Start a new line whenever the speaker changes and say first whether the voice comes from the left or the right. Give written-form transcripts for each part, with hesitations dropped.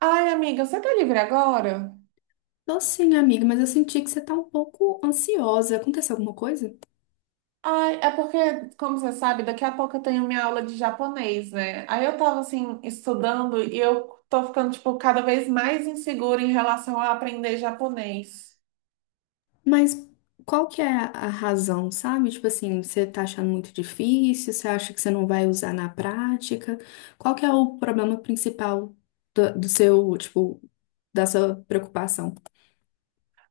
right: Ai, amiga, você tá livre agora?
left: Tô sim, amiga, mas eu senti que você tá um pouco ansiosa. Aconteceu alguma coisa?
right: Ai, é porque, como você sabe, daqui a pouco eu tenho minha aula de japonês, né? Aí eu tava assim, estudando e eu tô ficando, tipo, cada vez mais insegura em relação a aprender japonês.
left: Mas qual que é a razão, sabe? Tipo assim, você tá achando muito difícil, você acha que você não vai usar na prática? Qual que é o problema principal do seu, tipo, da sua preocupação?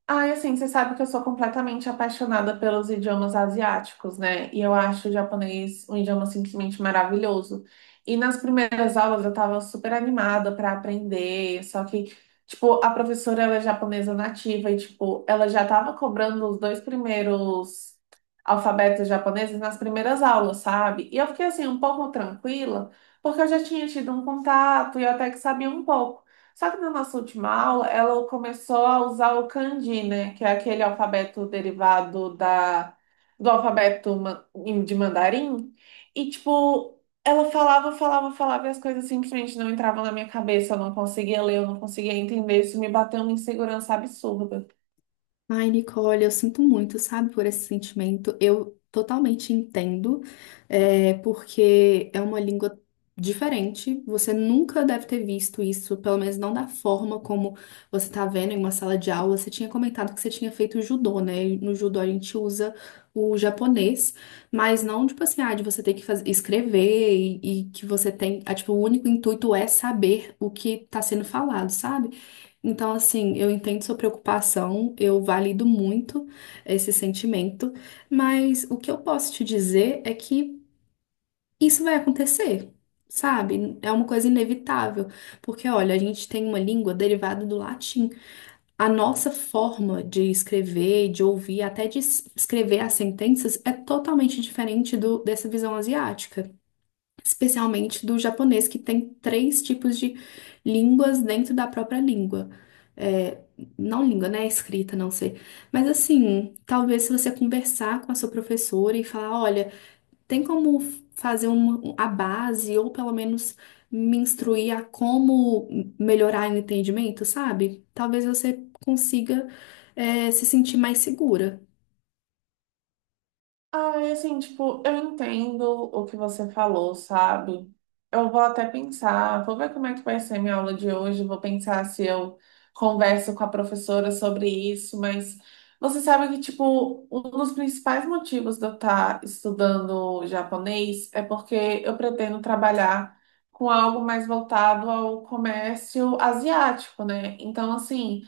right: Ai, assim, você sabe que eu sou completamente apaixonada pelos idiomas asiáticos, né? E eu acho o japonês um idioma simplesmente maravilhoso. E nas primeiras aulas eu tava super animada para aprender, só que, tipo, a professora ela é japonesa nativa e, tipo, ela já tava cobrando os dois primeiros alfabetos japoneses nas primeiras aulas, sabe? E eu fiquei, assim, um pouco tranquila, porque eu já tinha tido um contato e eu até que sabia um pouco. Só que na nossa última aula, ela começou a usar o kanji, né? Que é aquele alfabeto derivado do alfabeto de mandarim. E, tipo, ela falava, falava, falava e as coisas simplesmente não entravam na minha cabeça. Eu não conseguia ler, eu não conseguia entender. Isso me bateu uma insegurança absurda.
left: Ai, Nicole, eu sinto muito, sabe, por esse sentimento. Eu totalmente entendo, é, porque é uma língua diferente. Você nunca deve ter visto isso, pelo menos não da forma como você está vendo em uma sala de aula. Você tinha comentado que você tinha feito judô, né? E no judô a gente usa o japonês, mas não tipo assim, ah, de você ter que escrever e que você tem, tipo, o único intuito é saber o que está sendo falado, sabe? Então, assim, eu entendo sua preocupação, eu valido muito esse sentimento, mas o que eu posso te dizer é que isso vai acontecer, sabe? É uma coisa inevitável, porque olha, a gente tem uma língua derivada do latim. A nossa forma de escrever, de ouvir, até de escrever as sentenças é totalmente diferente dessa visão asiática especialmente do japonês, que tem três tipos de línguas dentro da própria língua. É, não língua, né? Escrita, não sei. Mas assim, talvez se você conversar com a sua professora e falar, olha, tem como fazer a base, ou pelo menos me instruir a como melhorar o entendimento, sabe? Talvez você consiga, se sentir mais segura.
right: Ai, assim, tipo, eu entendo o que você falou, sabe? Eu vou até pensar, vou ver como é que vai ser minha aula de hoje, vou pensar se eu converso com a professora sobre isso, mas você sabe que, tipo, um dos principais motivos de eu estar estudando japonês é porque eu pretendo trabalhar com algo mais voltado ao comércio asiático, né? Então, assim,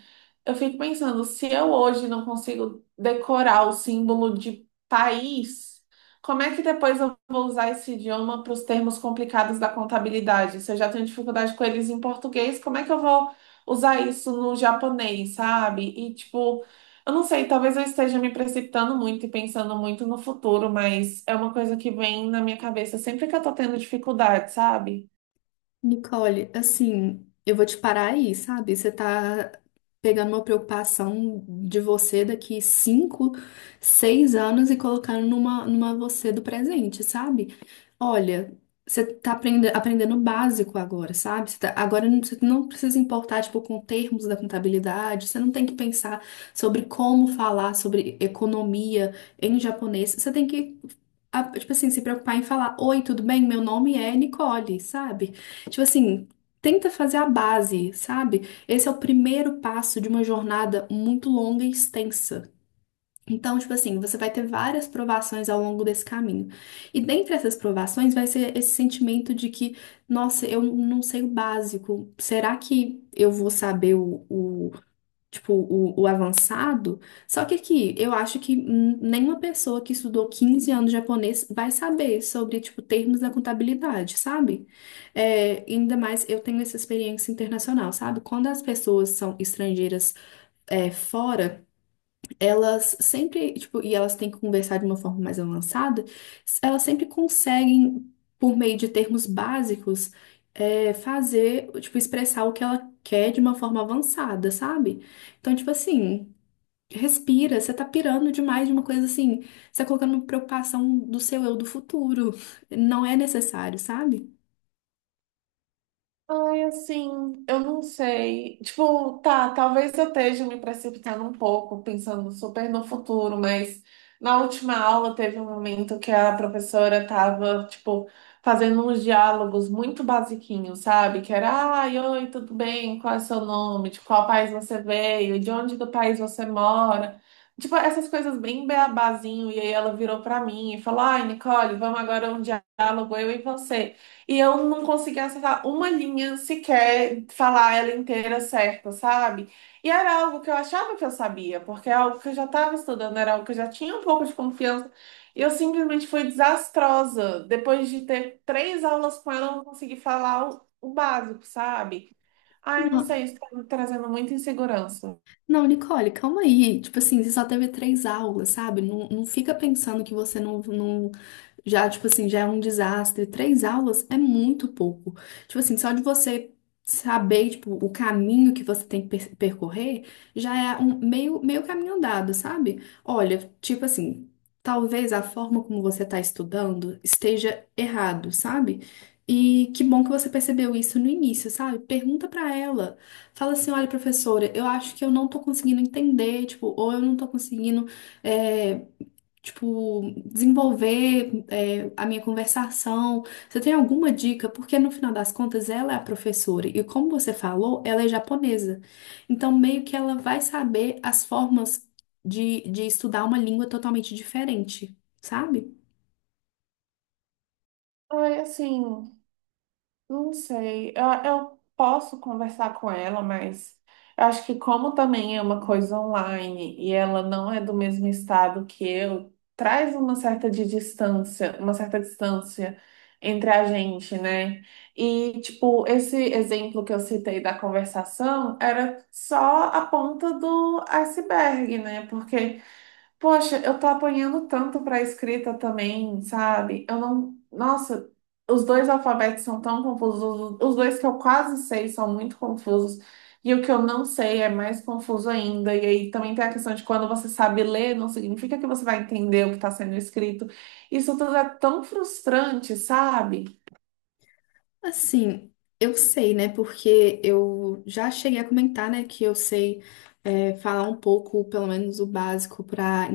right: eu fico pensando, se eu hoje não consigo decorar o símbolo de país, como é que depois eu vou usar esse idioma para os termos complicados da contabilidade? Se eu já tenho dificuldade com eles em português, como é que eu vou usar isso no japonês, sabe? E tipo, eu não sei, talvez eu esteja me precipitando muito e pensando muito no futuro, mas é uma coisa que vem na minha cabeça sempre que eu tô tendo dificuldade, sabe?
left: Nicole, assim, eu vou te parar aí, sabe? Você tá pegando uma preocupação de você daqui 5, 6 anos e colocando numa você do presente, sabe? Olha, você tá aprendendo o básico agora, sabe? Você não precisa importar, tipo, com termos da contabilidade, você não tem que pensar sobre como falar sobre economia em japonês, você tem que, tipo assim, se preocupar em falar, Oi, tudo bem? Meu nome é Nicole, sabe? Tipo assim, tenta fazer a base, sabe? Esse é o primeiro passo de uma jornada muito longa e extensa. Então, tipo assim, você vai ter várias provações ao longo desse caminho. E dentre essas provações vai ser esse sentimento de que, nossa, eu não sei o básico. Será que eu vou saber o tipo, o avançado. Só que aqui, eu acho que nenhuma pessoa que estudou 15 anos japonês vai saber sobre, tipo, termos da contabilidade, sabe? É, ainda mais eu tenho essa experiência internacional, sabe? Quando as pessoas são estrangeiras fora elas sempre, tipo, e elas têm que conversar de uma forma mais avançada, elas sempre conseguem, por meio de termos básicos, fazer, tipo, expressar o que ela quer de uma forma avançada, sabe? Então, tipo assim, respira, você tá pirando demais de uma coisa assim, você tá colocando preocupação do seu eu do futuro. Não é necessário, sabe?
right: Ai, assim, eu não sei. Tipo, tá, talvez eu esteja me precipitando um pouco, pensando super no futuro, mas na última aula teve um momento que a professora tava, tipo, fazendo uns diálogos muito basiquinhos, sabe? Que era, ai, oi, tudo bem? Qual é o seu nome? De qual país você veio? De onde do país você mora? Tipo, essas coisas bem beabazinho. E aí ela virou pra mim e falou, ai, Nicole, vamos agora um diálogo, eu e você. E eu não conseguia acertar uma linha sequer, falar ela inteira certa, sabe? E era algo que eu achava que eu sabia, porque é algo que eu já estava estudando, era algo que eu já tinha um pouco de confiança. E eu simplesmente fui desastrosa. Depois de ter 3 aulas com ela, eu não consegui falar o básico, sabe? Ai, não
left: Não.
right: sei, isso tá me trazendo muita insegurança.
left: Não, Nicole, calma aí. Tipo assim, você só teve três aulas, sabe? Não, não fica pensando que você não, não. Já, tipo assim, já é um desastre. Três aulas é muito pouco. Tipo assim, só de você saber, tipo, o caminho que você tem que percorrer, já é um meio, meio caminho andado, sabe? Olha, tipo assim, talvez a forma como você tá estudando esteja errado, sabe? E que bom que você percebeu isso no início, sabe? Pergunta pra ela. Fala assim, olha, professora, eu acho que eu não tô conseguindo entender, tipo, ou eu não tô conseguindo, é, tipo, desenvolver, a minha conversação. Você tem alguma dica? Porque no final das contas ela é a professora e como você falou, ela é japonesa. Então meio que ela vai saber as formas de estudar uma língua totalmente diferente, sabe?
right: Ai, assim. Não sei, eu posso conversar com ela, mas eu acho que como também é uma coisa online e ela não é do mesmo estado que eu, traz uma certa de distância, uma certa distância entre a gente, né? E tipo, esse exemplo que eu citei da conversação era só a ponta do iceberg, né? Porque poxa, eu tô apanhando tanto pra escrita também, sabe? Eu não. Nossa, os dois alfabetos são tão confusos. Os dois que eu quase sei são muito confusos. E o que eu não sei é mais confuso ainda. E aí também tem a questão de quando você sabe ler, não significa que você vai entender o que está sendo escrito. Isso tudo é tão frustrante, sabe?
left: Assim, eu sei, né? Porque eu já cheguei a comentar, né, que eu sei falar um pouco, pelo menos o básico para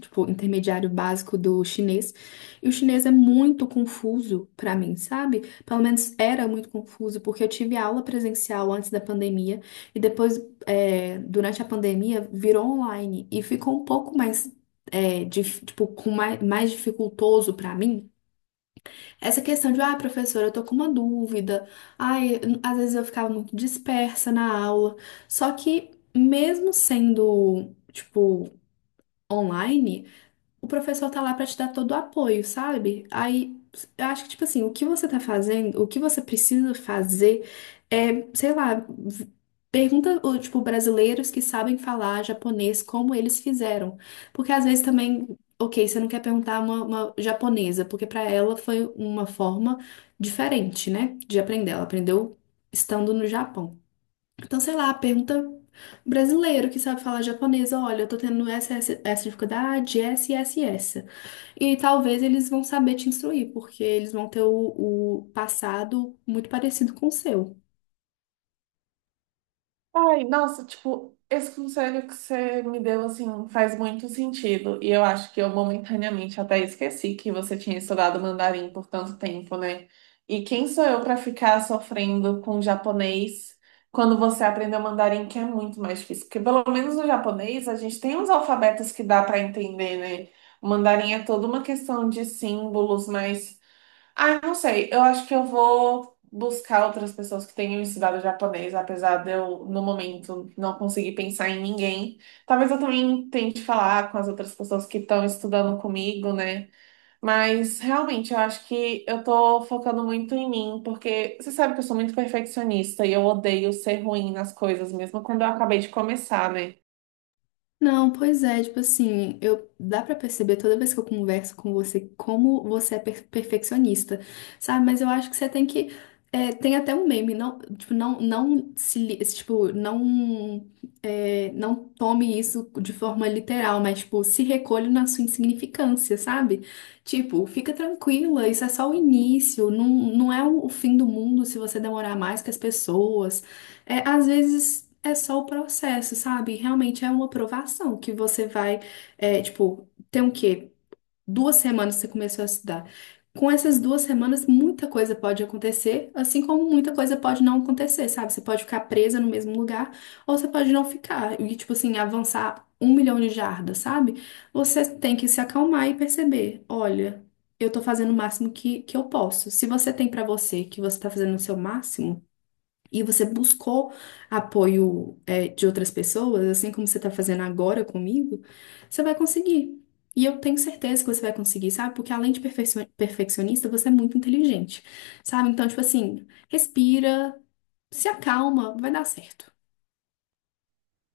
left: tipo, intermediário básico do chinês. E o chinês é muito confuso para mim, sabe? Pelo menos era muito confuso, porque eu tive aula presencial antes da pandemia e depois, durante a pandemia, virou online e ficou um pouco mais, tipo, com mais dificultoso para mim essa questão de, ah, professora, eu tô com uma dúvida. Ai, às vezes eu ficava muito dispersa na aula. Só que, mesmo sendo, tipo, online, o professor tá lá pra te dar todo o apoio, sabe? Aí, eu acho que, tipo assim, o que você tá fazendo, o que você precisa fazer é, sei lá, pergunta, tipo, brasileiros que sabem falar japonês, como eles fizeram. Porque às vezes também, ok, você não quer perguntar uma japonesa, porque pra ela foi uma forma diferente, né, de aprender. Ela aprendeu estando no Japão. Então, sei lá, pergunta brasileiro que sabe falar japonês, olha, eu tô tendo essa, essa, essa dificuldade, essa e essa e essa. E talvez eles vão saber te instruir, porque eles vão ter o passado muito parecido com o seu.
right: Ai, nossa, tipo, esse conselho que você me deu, assim, faz muito sentido. E eu acho que eu momentaneamente até esqueci que você tinha estudado mandarim por tanto tempo, né? E quem sou eu para ficar sofrendo com japonês quando você aprendeu mandarim, que é muito mais difícil? Porque pelo menos no japonês a gente tem uns alfabetos que dá para entender, né? O mandarim é toda uma questão de símbolos mais ah, não sei. Eu acho que eu vou buscar outras pessoas que tenham estudado japonês, apesar de eu, no momento, não conseguir pensar em ninguém. Talvez eu também tente falar com as outras pessoas que estão estudando comigo, né? Mas realmente eu acho que eu tô focando muito em mim, porque você sabe que eu sou muito perfeccionista e eu odeio ser ruim nas coisas, mesmo quando eu acabei de começar, né?
left: Não, pois é, tipo assim, eu dá pra perceber toda vez que eu converso com você como você é perfeccionista, sabe? Mas eu acho que você tem que tem até um meme, não, tipo, não, não se, tipo, não é, não tome isso de forma literal, mas tipo, se recolhe na sua insignificância, sabe? Tipo, fica tranquila, isso é só o início, não, não é o fim do mundo se você demorar mais que as pessoas. É, às vezes é só o processo, sabe? Realmente é uma aprovação que você vai, tipo, tem o quê? 2 semanas que você começou a estudar. Com essas 2 semanas, muita coisa pode acontecer, assim como muita coisa pode não acontecer, sabe? Você pode ficar presa no mesmo lugar, ou você pode não ficar e, tipo assim, avançar 1 milhão de jardas, sabe? Você tem que se acalmar e perceber, olha, eu tô fazendo o máximo que eu posso. Se você tem pra você que você tá fazendo o seu máximo, e você buscou apoio, de outras pessoas, assim como você está fazendo agora comigo, você vai conseguir. E eu tenho certeza que você vai conseguir, sabe? Porque além de perfeccionista, você é muito inteligente, sabe? Então, tipo assim, respira, se acalma, vai dar certo.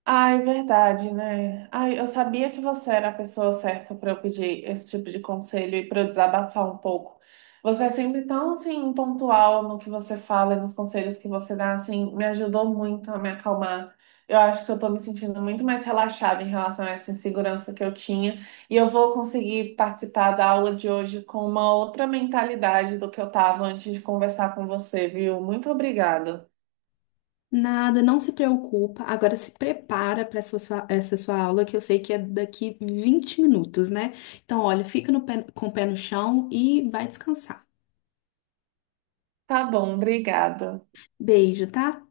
right: Ai, verdade, né? Ai, eu sabia que você era a pessoa certa para eu pedir esse tipo de conselho e para eu desabafar um pouco. Você é sempre tão assim pontual no que você fala e nos conselhos que você dá, assim, me ajudou muito a me acalmar. Eu acho que eu tô me sentindo muito mais relaxada em relação a essa insegurança que eu tinha e eu vou conseguir participar da aula de hoje com uma outra mentalidade do que eu tava antes de conversar com você, viu? Muito obrigada.
left: Nada, não se preocupa. Agora se prepara para essa sua aula, que eu sei que é daqui 20 minutos, né? Então, olha, fica no pé- com o pé no chão e vai descansar.
right: Tá bom, obrigada.
left: Beijo, tá?